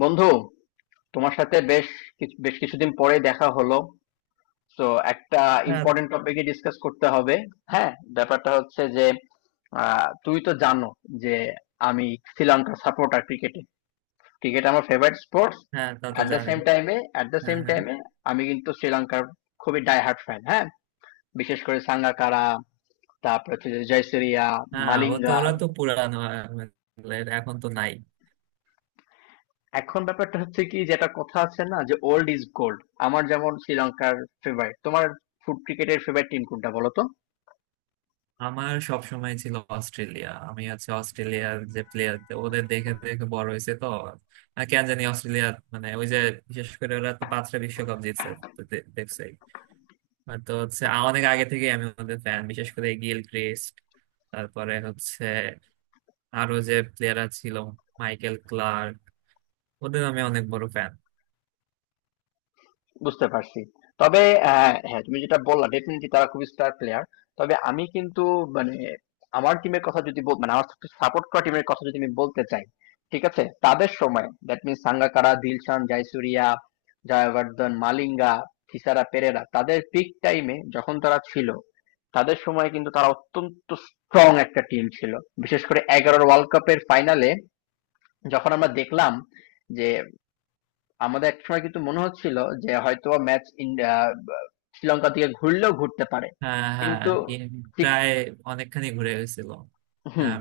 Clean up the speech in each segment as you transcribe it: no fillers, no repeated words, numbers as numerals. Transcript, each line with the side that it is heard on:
left: বন্ধু, তোমার সাথে বেশ কিছুদিন পরে দেখা হলো। তো একটা
right: হ্যাঁ
left: ইম্পর্টেন্ট টপিকে ডিসকাস করতে হবে। হ্যাঁ, ব্যাপারটা হচ্ছে যে তুই তো জানো যে আমি শ্রীলঙ্কার সাপোর্টার, ক্রিকেটে। ক্রিকেট আমার ফেভারিট স্পোর্টস।
right: হ্যাঁ তা তো
left: অ্যাট দ্য
right: জানি।
left: সেম টাইমে অ্যাট দ্য
right: হ্যাঁ
left: সেম
right: হ্যাঁ
left: টাইমে আমি কিন্তু শ্রীলঙ্কার খুবই ডাই হার্ট ফ্যান। হ্যাঁ, বিশেষ করে সাঙ্গাকারা, তারপর হচ্ছে যে জয়সুরিয়া,
right: হ্যাঁ, ও তো
left: মালিঙ্গা।
right: ওরা তো পুরানো, এখন তো নাই।
left: এখন ব্যাপারটা হচ্ছে কি, যেটা কথা আছে না যে ওল্ড ইজ গোল্ড। আমার যেমন শ্রীলঙ্কার ফেভারিট, তোমার ফুট ক্রিকেটের ফেভারিট টিম কোনটা বলো তো।
right: আমার সব সময় ছিল অস্ট্রেলিয়া। আমি হচ্ছে অস্ট্রেলিয়ার যে প্লেয়ার, ওদের দেখে দেখে বড় হয়েছে তো। আর কেন জানি অস্ট্রেলিয়া মানে ওই যে, বিশেষ করে ওরা তো 5টা বিশ্বকাপ জিতছে, তো দেখছোই। আর তো হচ্ছে অনেক আগে থেকে আমি ওদের ফ্যান, বিশেষ করে গিল ক্রিস্ট, তারপরে হচ্ছে আরো যে প্লেয়াররা ছিল, মাইকেল ক্লার্ক, ওদের আমি অনেক বড় ফ্যান।
left: বুঝতে পারছি। তবে অ্যা, হ্যাঁ, তুমি যেটা বললা ডেফিনিটলি তারা খুবই স্টার প্লেয়ার। তবে আমি কিন্তু মানে আমার টিমের কথা যদি বল, মানে আমার সাপোর্ট করা টিমের কথা যদি আমি বলতে চাই, ঠিক আছে? তাদের সময়, দ্যাট মিনস সাঙ্গাকারা, দিলশান, জয়সুরিয়া, জয়বর্ধন, মালিঙ্গা, থিসারা পেরেরা, তাদের পিক টাইম এ যখন তারা ছিল, তাদের সময়ে কিন্তু তারা অত্যন্ত স্ট্রং একটা টিম ছিল। বিশেষ করে ১১ র ওয়ার্ল্ড কাপের ফাইনালে যখন আমরা দেখলাম যে আমাদের একসময় কিন্তু মনে হচ্ছিল যে হয়তোবা ম্যাচ ইন্ডিয়া, শ্রীলঙ্কার দিকে ঘুরলেও ঘুরতে পারে।
right: হ্যাঁ হ্যাঁ,
left: কিন্তু
right: ইন
left: ঠিক।
right: প্রায় অনেকখানি ঘুরে গেছিল।
left: হুম,
right: হ্যাঁ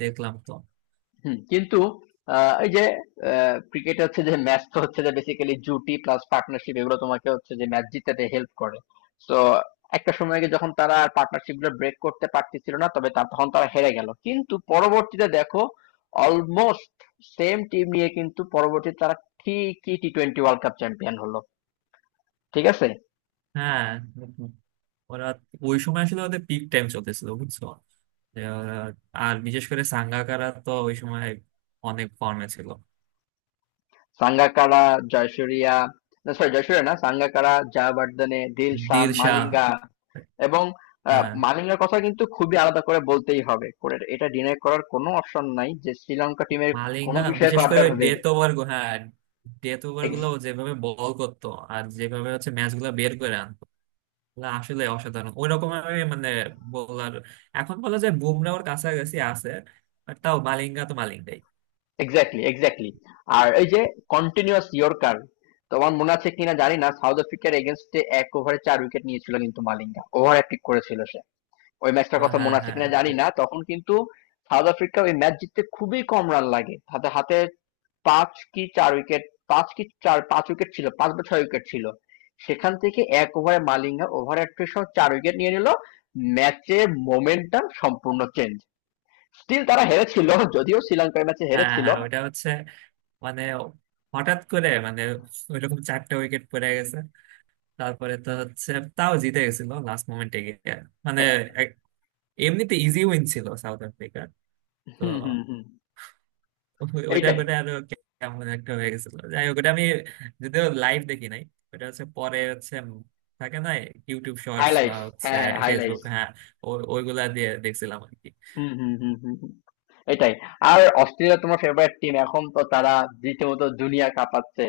right: দেখলাম তো।
left: হুম, কিন্তু এই যে ক্রিকেট হচ্ছে যে ম্যাচ তো হচ্ছে যে বেসিক্যালি জুটি প্লাস পার্টনারশিপ, এগুলো তোমাকে হচ্ছে যে ম্যাচ জিতাতে হেল্প করে। তো একটা সময় গিয়ে যখন তারা পার্টনারশিপ গুলো ব্রেক করতে পারতেছিল না, তবে তখন তারা হেরে গেল। কিন্তু পরবর্তীতে দেখো অলমোস্ট সেম টিম নিয়ে কিন্তু পরবর্তীতে তারা ঠিকই T twenty world cup champion হলো। ঠিক আছে।
right: হ্যাঁ, ওরা ওই সময় আসলে ওদের পিক টাইম চলতেছিল, বুঝছো। আহ, আর বিশেষ করে সাঙ্গাকারা তো ওই সময় অনেক ফর্মে ছিল।
left: সাঙ্গাকারা, জয়সূরিয়া, না সরি জয়সূরিয়া না, সাঙ্গাকারা, জয়াবর্ধনে, দিলশান,
right: দিলশা,
left: মালিঙ্গা এবং
right: হ্যাঁ।
left: মালিঙ্গার কথা কিন্তু খুবই আলাদা করে বলতেই হবে, করে এটা ডিনাই করার কোনো অপশন নাই যে শ্রীলঙ্কা টিমের কোনো
right: মালিঙ্গা
left: বিষয়ে
right: বিশেষ করে
left: আবদার হবে।
right: ডেথ ওভার, হ্যাঁ। ডেথ ওভার গুলো ও যেভাবে বল করতো, আর যেভাবে হচ্ছে ম্যাচ গুলো বের করে আনতো, না আসলে অসাধারণ। ওই রকম আমি মানে বলার, এখন বলা যায় বুমরাহর কাছাকাছি আছে, বাট তাও মালিঙ্গা তো মালিঙ্গাই।
left: Exactly, exactly. আর এই যে কন্টিনিউয়াস ইয়র্কার, তোমার মনে আছে কিনা জানি না, সাউথ আফ্রিকার এগেনস্টে এক ওভারে চার উইকেট নিয়েছিল কিন্তু মালিঙ্গা, ওভার পিক করেছিল সে। ওই ম্যাচটার
right: হ্যাঁ
left: কথা মনে আছে
right: হ্যাঁ
left: কিনা জানি না, তখন কিন্তু সাউথ আফ্রিকা ওই ম্যাচ জিততে খুবই কম রান লাগে, হাতে হাতে পাঁচ কি চার উইকেট, পাঁচ কি চার পাঁচ উইকেট ছিল, পাঁচ বা ছয় উইকেট ছিল। সেখান থেকে এক ওভারে মালিঙ্গা ওভার ৩১ রান, চার উইকেট নিয়ে নিল। ম্যাচের মোমেন্টাম সম্পূর্ণ চেঞ্জ। স্টিল তারা হেরেছিল, যদিও শ্রীলঙ্কার ম্যাচে
right: হ্যাঁ
left: হেরেছিল।
right: হ্যাঁ, ওইটা হচ্ছে মানে, হঠাৎ করে মানে, ওইরকম চারটা উইকেট পড়ে গেছে, তারপরে তো হচ্ছে তাও জিতে গেছিল লাস্ট মোমেন্টে গিয়ে। মানে
left: হ্যাঁ,
right: এক- এমনিতে ইজি উইন ছিল সাউথ আফ্রিকার। তো
left: হুম, হুম, হুম।
right: ওইটা
left: এইটাই।
right: করে আরো কেমন একটা হয়ে গেছিল। যাই হোক, ওটা আমি যদিও লাইভ দেখি নাই, ওটা হচ্ছে পরে হচ্ছে থাকে না, ইউটিউব শর্টস বা
left: হাইলাইটস,
right: হচ্ছে
left: হ্যাঁ, হ্যাঁ,
right: ফেসবুক,
left: হাইলাইটস।
right: হ্যাঁ, ওইগুলা দিয়ে দেখছিলাম আর কি।
left: হুম, হুম, হুম, হুম, হুম। এটাই। আর অস্ট্রেলিয়া তোমার ফেভারিট টিম, এখন তো তারা রীতিমতো দুনিয়া কাঁপাচ্ছে।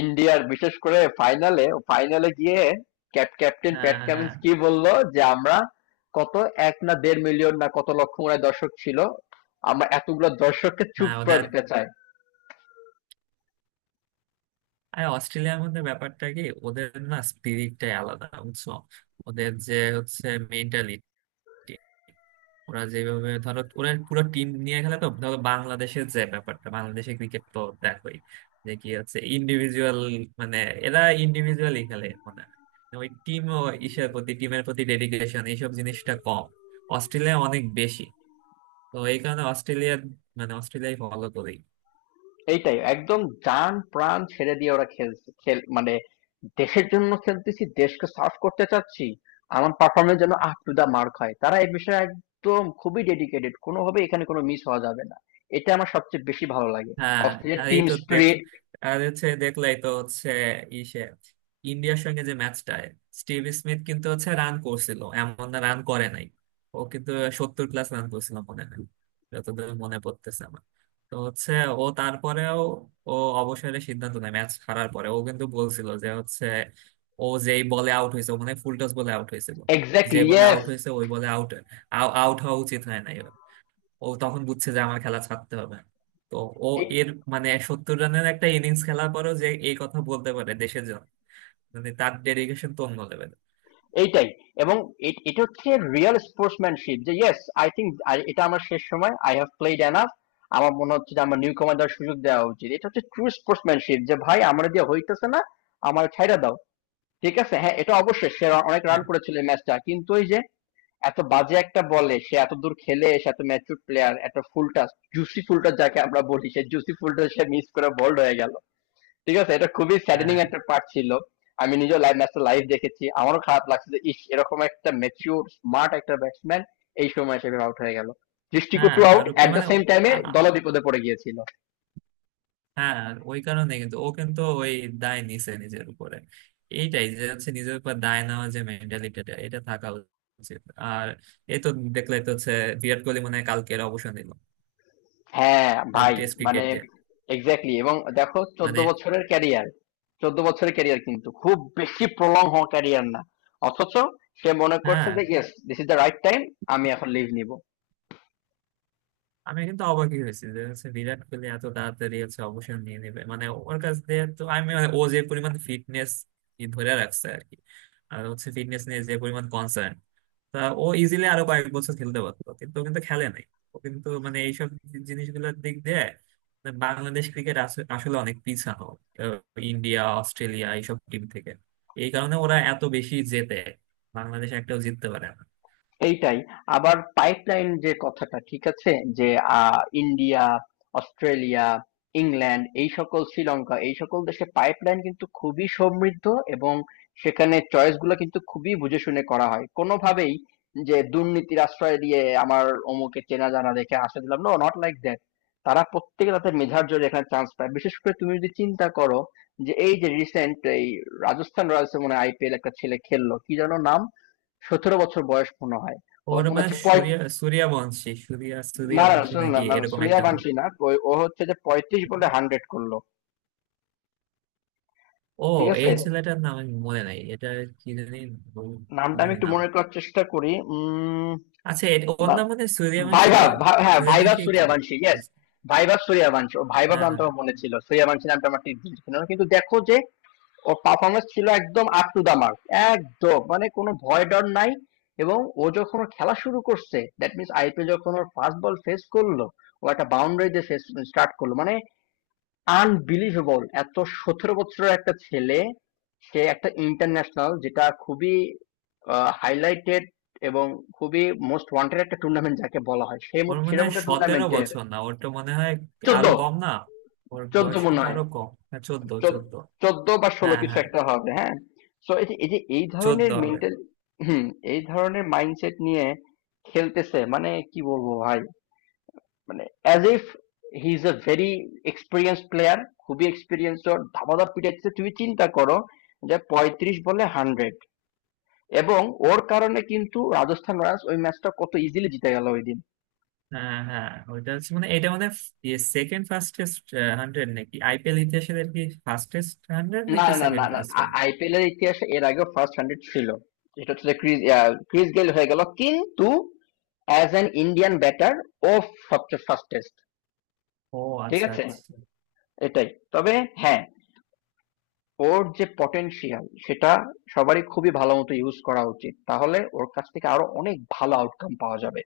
left: ইন্ডিয়ার, বিশেষ করে ফাইনালে, ফাইনালে গিয়ে ক্যাপ্টেন
right: হ্যাঁ
left: প্যাট
right: হ্যাঁ
left: কামিন্স কি বললো যে আমরা কত, এক না দেড় মিলিয়ন না কত লক্ষ মনে হয় দর্শক ছিল, আমরা এতগুলো দর্শককে চুপ
right: হ্যাঁ,
left: করে
right: ওদের
left: দিতে চাই।
right: আর অস্ট্রেলিয়ার মধ্যে ব্যাপারটা কি, ওদের না স্পিরিটটাই আলাদা, বুঝছো। ওদের যে হচ্ছে মেন্টালিটি, ওরা যেভাবে, ধরো ওরা পুরো টিম নিয়ে খেলে, তো ধরো বাংলাদেশের যে ব্যাপারটা, বাংলাদেশে ক্রিকেট তো দেখোই, যে কি হচ্ছে ইন্ডিভিজুয়াল মানে এরা ইন্ডিভিজুয়ালি খেলে মানে ওই টিম ও ইসের প্রতি, টিমের প্রতি ডেডিকেশন এইসব জিনিসটা কম, অস্ট্রেলিয়া অনেক বেশি। তো এই কারণে অস্ট্রেলিয়া মানে অস্ট্রেলিয়ায় ফলো করি।
left: এইটাই একদম, জান প্রাণ ছেড়ে দিয়ে ওরা খেল, খেল মানে দেশের জন্য খেলতেছি, দেশকে সার্ভ করতে চাচ্ছি, আমার পারফরম্যান্স যেন আপ টু দ্য মার্ক হয়। তারা এই বিষয়ে একদম খুবই ডেডিকেটেড। কোনোভাবেই এখানে কোনো মিস হওয়া যাবে না। এটা আমার সবচেয়ে বেশি ভালো লাগে।
right: হ্যাঁ
left: অস্ট্রেলিয়ার
right: হ্যাঁ, এই
left: টিম
right: তো দেখ,
left: স্পিরিট,
right: আর হচ্ছে দেখলাই তো হচ্ছে ইসে, ইন্ডিয়ার সঙ্গে যে ম্যাচটায় স্টিভ স্মিথ কিন্তু হচ্ছে রান করছিল, এমন না রান করে নাই। ও কিন্তু 70 প্লাস রান করছিল মনে হয়, যতদূর মনে পড়তেছে আমার। তো হচ্ছে ও তারপরেও ও অবসরের সিদ্ধান্ত নেয় ম্যাচ হারার পরে। ও কিন্তু বলছিল যে হচ্ছে, ও যেই বলে আউট হয়েছে, ও মানে ফুল টস বলে আউট হয়েছিল, যে
left: এক্স্যাক্টলি,
right: বলে
left: ইয়েস।
right: আউট হয়েছে ওই বলে আউট আউট হওয়া উচিত হয় না, ও তখন বুঝছে যে আমার খেলা ছাড়তে হবে। তো ও এর মানে 70 রানের একটা ইনিংস খেলার পরেও যে এই কথা বলতে পারে দেশের জন্য, মানে তার ডেডিকেশন তো অন্য লেভেলের।
left: এইটাই এবং এটা হচ্ছে রিয়েল স্পোর্টসম্যানশিপ যে ইয়েস, আই থিঙ্ক এটা আমার শেষ সময়, আই হ্যাভ প্লেড এনাফ। আমার মনে হচ্ছে যে আমার নিউ কমান্ডার সুযোগ দেওয়া উচিত। এটা হচ্ছে ট্রু স্পোর্টসম্যানশিপ যে ভাই আমার দিয়ে হইতেছে না, আমার ছাইড়া দাও। ঠিক আছে, হ্যাঁ, এটা অবশ্যই সে অনেক রান
right: হ্যাঁ
left: করেছিল এই ম্যাচটা, কিন্তু ওই যে এত বাজে একটা বলে সে এত দূর খেলে এসে, এত ম্যাচুর প্লেয়ার, এত ফুলটা, জুসি ফুলটা যাকে আমরা বলি, সে জুসি ফুলটা সে মিস করে বোল্ড হয়ে গেল। ঠিক আছে, এটা খুবই স্যাডেনিং
right: হ্যাঁ
left: একটা পার্ট ছিল। আমি নিজেও লাইভ ম্যাচটা লাইভ দেখেছি, আমারও খারাপ লাগছে যে ইস, এরকম একটা ম্যাচিউর স্মার্ট একটা ব্যাটসম্যান এই সময় হিসেবে আউট হয়ে গেল,
right: হ্যাঁ,
left: দৃষ্টিকটু আউট।
right: তার উপর
left: এট দ্য
right: মানে
left: সেম টাইমে
right: আ- আ-
left: দল বিপদে পড়ে গিয়েছিল।
right: হ্যাঁ, ওই কারণে কিন্তু ও কিন্তু ওই দায় নিছে নিজের উপরে। এইটাই যে হচ্ছে নিজের উপর দায় নেওয়া, যে মেন্টালিটিটা এটা থাকা উচিত। আর এই তো দেখলে তো হচ্ছে, বিরাট কোহলি মনে হয় কালকের অবসর নিল
left: হ্যাঁ ভাই,
right: টেস্ট
left: মানে
right: ক্রিকেট দিয়ে।
left: এক্স্যাক্টলি। এবং দেখো, ১৪
right: মানে,
left: বছরের ক্যারিয়ার, ১৪ বছরের ক্যারিয়ার, কিন্তু খুব বেশি প্রলং হওয়া ক্যারিয়ার না। অথচ সে মনে করছে
right: হ্যাঁ।
left: যে yes, this is the right time, আমি এখন লিভ নিব।
right: আমি কিন্তু অবাকই হয়েছি যে হচ্ছে বিরাট কোহলি এত তাড়াতাড়ি হচ্ছে অবসর নিয়ে নেবে, মানে ওর কাছ দিয়ে তো আমি মানে, ও যে পরিমাণ ফিটনেস ধরে রাখছে আর কি, আর হচ্ছে ফিটনেস নিয়ে যে পরিমাণ কনসার্ন, তা ও ইজিলি আরো কয়েক বছর খেলতে পারতো, কিন্তু ও কিন্তু খেলে নাই। ও কিন্তু মানে এইসব জিনিসগুলোর দিক দিয়ে মানে বাংলাদেশ ক্রিকেট আসলে অনেক পিছানো, আহ, ইন্ডিয়া অস্ট্রেলিয়া এইসব টিম থেকে। এই কারণে ওরা এত বেশি জেতে, বাংলাদেশ একটাও জিততে পারে না।
left: এইটাই। আবার পাইপলাইন যে কথাটা, ঠিক আছে? যে আ, ইন্ডিয়া, অস্ট্রেলিয়া, ইংল্যান্ড, এই সকল, শ্রীলঙ্কা, এই সকল দেশে পাইপলাইন কিন্তু খুবই সমৃদ্ধ এবং সেখানে চয়েস গুলা কিন্তু খুবই বুঝে শুনে করা হয়। কোনোভাবেই যে দুর্নীতির আশ্রয় দিয়ে আমার অমুকে চেনা জানা দেখে আশ্রয় দিলাম, নো নট লাইক দ্যাট। তারা প্রত্যেকে তাদের মেধার জোরে এখানে চান্স পায়। বিশেষ করে তুমি যদি চিন্তা করো যে এই যে রিসেন্ট এই রাজস্থান রয়্যালস এ মনে হয় আইপিএল একটা ছেলে খেললো, কি যেন নাম? ১৭ বছর বয়স মনে হয়। ও
right: ওর
left: মনে
right: মানে,
left: হচ্ছে
right: সূর্যা
left: না না,
right: সূর্যবংশী
left: শুনুন, না
right: নাকি
left: না
right: এরকম
left: সুরিয়া
right: একটা নাম।
left: বানশি না, ও হচ্ছে যে ৩৫ বলে হান্ড্রেড করলো।
right: ও,
left: ঠিক আছে।
right: এই ছেলেটার নাম আমি মনে নাই, এটা কি জানি। বল- কি
left: নামটা আমি
right: জানি
left: একটু
right: নাম।
left: মনে করার চেষ্টা করি, উম,
right: আচ্ছা ওর
left: বা-
right: নাম মানে সূর্যবংশী না?
left: হ্যাঁ, ভাইভাব
right: সূর্যবংশী কি
left: সুরিয়া বানশি, ইয়েস।
right: করেছে?
left: ভাইভাব সুরিয়া বানশি, ও, ভাইভাব
right: হ্যাঁ
left: নামটা
right: হ্যাঁ,
left: আমার মনে ছিল, সুরিয়া বানশি নামটা আমার ঠিক ছিল না। কিন্তু দেখো যে ওর পারফরমেন্স ছিল একদম আপ টু দা মার্ক, একদম মানে কোনো ভয় ডর নাই। এবং ও যখন ওর খেলা শুরু করছে, দ্যাট মিনস আইপিএল যখন ওর ফার্স্ট বল ফেস করলো, ও একটা বাউন্ডারি দিয়ে ফেস স্টার্ট করলো, মানে আনবিলিভেবল। এত, ১৭ বছরের একটা ছেলে, সে একটা ইন্টারন্যাশনাল যেটা খুবই হাইলাইটেড এবং খুবই মোস্ট ওয়ান্টেড একটা টুর্নামেন্ট যাকে বলা হয়, সেই
right: ওর মনে
left: সেরকম
right: হয়
left: একটা
right: 17
left: টুর্নামেন্টের।
right: বছর না, ওর তো মনে হয়
left: চোদ্দ,
right: আরো কম না? ওর
left: চোদ্দ
right: বয়স
left: মনে
right: কিন্তু
left: হয়,
right: আরো কম, হ্যাঁ চোদ্দ
left: চোদ্দ-
right: চোদ্দ
left: চোদ্দ বা ষোলো
right: হ্যাঁ
left: কিছু
right: হ্যাঁ,
left: একটা হবে, হ্যাঁ। তো এই যে এই যে এই
right: 14
left: ধরনের
right: হবে।
left: মেন্টাল, হুম, এই ধরনের মাইন্ডসেট নিয়ে খেলতেছে, মানে কি বলবো ভাই, মানে as if he is a very experience player, খুবই এক্সপিরিয়েন্স। ওর ধামাধাপ পিটাচ্ছে, তুমি চিন্তা করো যে ৩৫ বলে হান্ড্রেড এবং ওর কারণে কিন্তু রাজস্থান রয়্যালস ওই ম্যাচটা কত ইজিলি জিতে গেল ওই দিন।
right: হ্যাঁ হ্যাঁ, ওইটা হচ্ছে মানে, এটা মানে সেকেন্ড ফাস্টেস্ট হান্ড্রেড নাকি আইপিএল ইতিহাসের আর কি, ফাস্টেস্ট হান্ড্রেড
left: না
right: নাকি
left: না না
right: সেকেন্ড
left: না,
right: ফাস্টেস্ট।
left: আইপিএল এর ইতিহাসে এর আগেও ফার্স্ট হান্ড্রেড ছিল, এটা হচ্ছে ক্রিস, ক্রিস গেল হয়ে গেল, কিন্তু অ্যাজ অ্যান ইন্ডিয়ান ব্যাটার ও সবচেয়ে ফাস্টেস্ট।
right: ও
left: ঠিক
right: আচ্ছা
left: আছে,
right: আচ্ছা।
left: এটাই। তবে হ্যাঁ, ওর যে পটেনশিয়াল সেটা সবারই খুবই ভালো মতো ইউজ করা উচিত, তাহলে ওর কাছ থেকে আরো অনেক ভালো আউটকাম পাওয়া যাবে।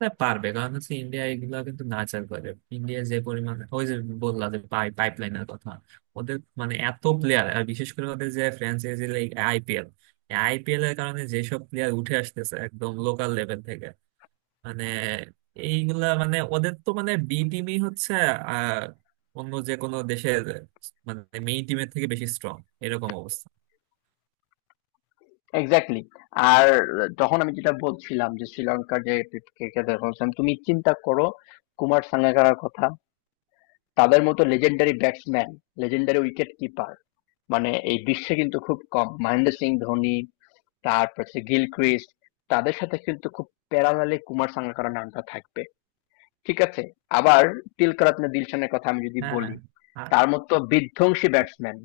right: তা পারবে, কারণ হচ্ছে ইন্ডিয়া এগুলা কিন্তু নাচার করে। ইন্ডিয়া যে পরিমাণ ওই যে বললা যে পাইপলাইনের কথা, ওদের মানে এত প্লেয়ার, আর বিশেষ করে ওদের যে ফ্র্যাঞ্চাইজি লাইক আইপিএল, আইপিএল এর কারণে যেসব প্লেয়ার উঠে আসতেছে একদম লোকাল লেভেল থেকে, মানে এইগুলা মানে ওদের তো মানে বি টিমই হচ্ছে আহ, অন্য যে কোনো দেশের মানে মেইন টিমের থেকে বেশি স্ট্রং এরকম অবস্থা।
left: এক্স্যাক্টলি। আর যখন আমি যেটা বলছিলাম যে শ্রীলঙ্কার যে ক্রিকেটার বলছিলাম, তুমি চিন্তা করো কুমার সাঙ্গাকারার কথা, তাদের মতো legendary batsman, legendary wicket keeper, মানে এই বিশ্বে কিন্তু খুব কম। মহেন্দ্র সিং ধোনি, তারপর হচ্ছে গিলক্রিস্ট, তাদের সাথে কিন্তু খুব প্যারালালে কুমার সাঙ্গাকারার নামটা থাকবে, ঠিক আছে? আবার তিলকরত্নে দিলশানের কথা আমি যদি
right: হ্যাঁ,
left: বলি, তার মতো বিধ্বংসী ব্যাটসম্যান,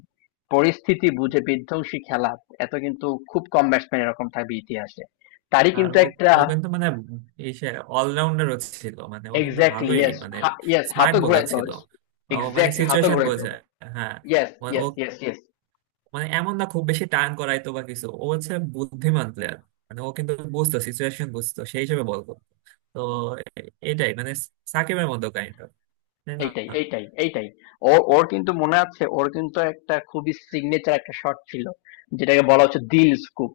left: পরিস্থিতি বুঝে বিধ্বংসী খেলা, এত, কিন্তু খুব কম ব্যাটসম্যান এরকম থাকবে ইতিহাসে। তারই
right: আর
left: কিন্তু
right: ও,
left: একটা
right: ও কিন্তু মানে এই সে অলরাউন্ডারও ছিল, মানে ও কিন্তু
left: এক্সাক্টলি,
right: ভালোই
left: ইয়েস,
right: মানে
left: ইয়েস,
right: স্মার্ট
left: হাতও
right: বোলার
left: ঘুরাইতে
right: ছিল,
left: হবে।
right: ও মানে
left: এক্সাক্টলি, হাতও
right: সিচুয়েশন
left: ঘুরাইতে
right: বোঝে।
left: হবে।
right: হ্যাঁ,
left: ইয়েস,
right: মানে ও
left: ইয়েস, ইয়েস, ইয়েস।
right: মানে এমন না খুব বেশি টার্ন করাইতো বা কিছু, ও হচ্ছে বুদ্ধিমান প্লেয়ার, মানে ও কিন্তু বুঝতো সিচুয়েশন, বুঝতো সেই হিসেবে বল করতো। তো এটাই মানে সাকিবের মতো কাইন্ড অফ, তাই না।
left: এইটাই, এইটাই, এইটাই। ও, ওর কিন্তু মনে আছে, ওর কিন্তু একটা খুবই সিগনেচার একটা শট ছিল যেটাকে বলা হচ্ছে দিল স্কুপ।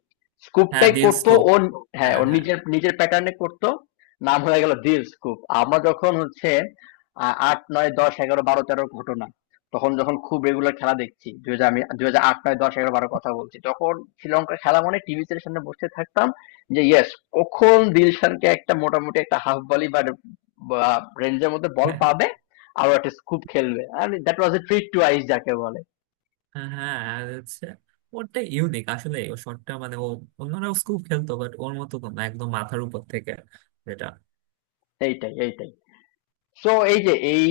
right: হ্যাঁ
left: স্কুপটাই
right: দিল
left: করতো
right: স্কোপ।
left: ওর, হ্যাঁ,
right: হ্যাঁ
left: ওর নিজের নিজের প্যাটার্নে করতো, নাম হয়ে গেল দিল স্কুপ। আমরা যখন হচ্ছে আট, নয়, দশ, এগারো, বারো, তেরোর ঘটনা, তখন যখন খুব রেগুলার খেলা দেখছি, দুই হাজার, আমি দুই হাজার আট, নয়, দশ, এগারো, বারো কথা বলছি, তখন শ্রীলঙ্কার খেলা মানে টিভি এর সামনে বসে থাকতাম যে ইয়েস, কখন দিলশানকে একটা মোটামুটি একটা হাফ ভলি বা বা রেঞ্জের মধ্যে বল
right: হ্যাঁ
left: পাবে, আরো একটা স্কুপ খেলবে, আর that was a treat to eyes যাকে বলে।
right: হ্যাঁ হ্যাঁ, আর হচ্ছে ওরটা ইউনিক আসলে, ও শটটা মানে ও, অন্যরাও খুব খেলতো বাট ওর মতো তো না, একদম মাথার উপর থেকে যেটা।
left: এইটাই, এইটাই। সো এই যে এই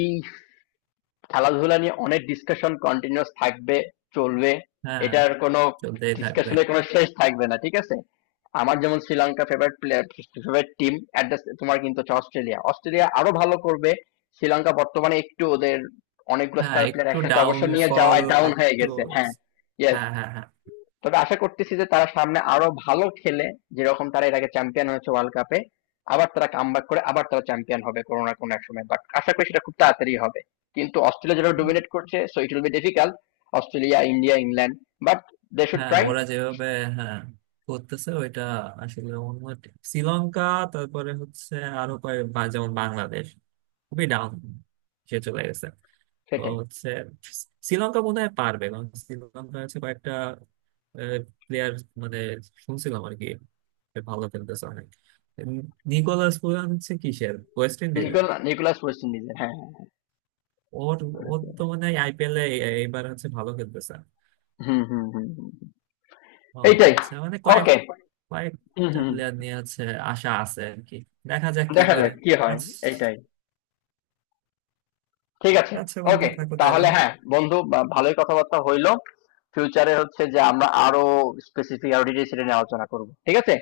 left: খেলাধুলা নিয়ে অনেক ডিসকাশন কন্টিনিউয়াস থাকবে, চলবে,
right: হ্যাঁ
left: এটার কোনো
right: চলতেই থাকবে।
left: ডিসকাশনের কোনো শেষ থাকবে না, ঠিক আছে। আমার যেমন Sri Lanka favourite player, favourite team, অ্যাট, তোমার কিন্তু হচ্ছে অস্ট্রেলিয়া, অস্ট্রেলিয়া আরো ভালো করবে। শ্রীলঙ্কা বর্তমানে একটু ওদের অনেকগুলো
right: হ্যাঁ
left: স্টার প্লেয়ার
right: একটু
left: একসাথে অবসর নিয়ে
right: ডাউনফল,
left: যাওয়ায় ডাউন হয়ে
right: একটু।
left: গেছে, হ্যাঁ, ইয়েস।
right: হ্যাঁ হ্যাঁ হ্যাঁ
left: তবে আশা করতেছি যে তারা সামনে আরো ভালো খেলে, যেরকম তারা এর আগে চ্যাম্পিয়ন হয়েছে ওয়ার্ল্ড কাপে, আবার তারা কামব্যাক করে আবার তারা চ্যাম্পিয়ন হবে কোনো না কোনো এক সময়, বাট আশা করি সেটা খুব তাড়াতাড়ি হবে। কিন্তু অস্ট্রেলিয়া যেটা ডোমিনেট করছে, so it will be difficult. Australia, India, England, but they should
right: হ্যাঁ,
left: ট্রাই।
right: ওরা যেভাবে, হ্যাঁ করতেছে ওইটা, আসলে অন্য শ্রীলঙ্কা, তারপরে হচ্ছে আরো কয়েক যেমন বাংলাদেশ খুবই ডাউন, সে চলে গেছে, তো
left: সেটাই।
right: হচ্ছে শ্রীলঙ্কা বোধহয় পারবে, কারণ শ্রীলঙ্কা হচ্ছে কয়েকটা প্লেয়ার মানে শুনছিলাম আর কি, সে ভালো খেলতেছে অনেক, উম, নিকোলাস পুরান হচ্ছে কিসের, ওয়েস্ট ইন্ডিজের।
left: নিকোলাস ওয়েস্ট ইন্ডিজের, হ্যাঁ, হ্যাঁ।
right: ওর, ওর তো মানে আইপিএল এ এবার হচ্ছে ভালো খেলতেছে।
left: হুম, হুম, হুম, হুম।
right: ও
left: এইটাই।
right: আচ্ছা, মানে কয়েক,
left: ওকে। হুম,
right: কয়েকটা
left: হুম।
right: প্লেয়ার নিয়ে হচ্ছে আশা আছে আর কি, দেখা যাক কি
left: দেখা
right: করে।
left: যাক কি হয়।
right: আচ্ছা,
left: এইটাই, ঠিক আছে।
right: আচ্ছা বন্ধু
left: ওকে,
right: থাকো তাহলে।
left: তাহলে হ্যাঁ বন্ধু, ভালোই কথাবার্তা হইলো। ফিউচারে হচ্ছে যে আমরা আরো স্পেসিফিক, আরো ডিটেইলস এটা নিয়ে আলোচনা করব, ঠিক আছে।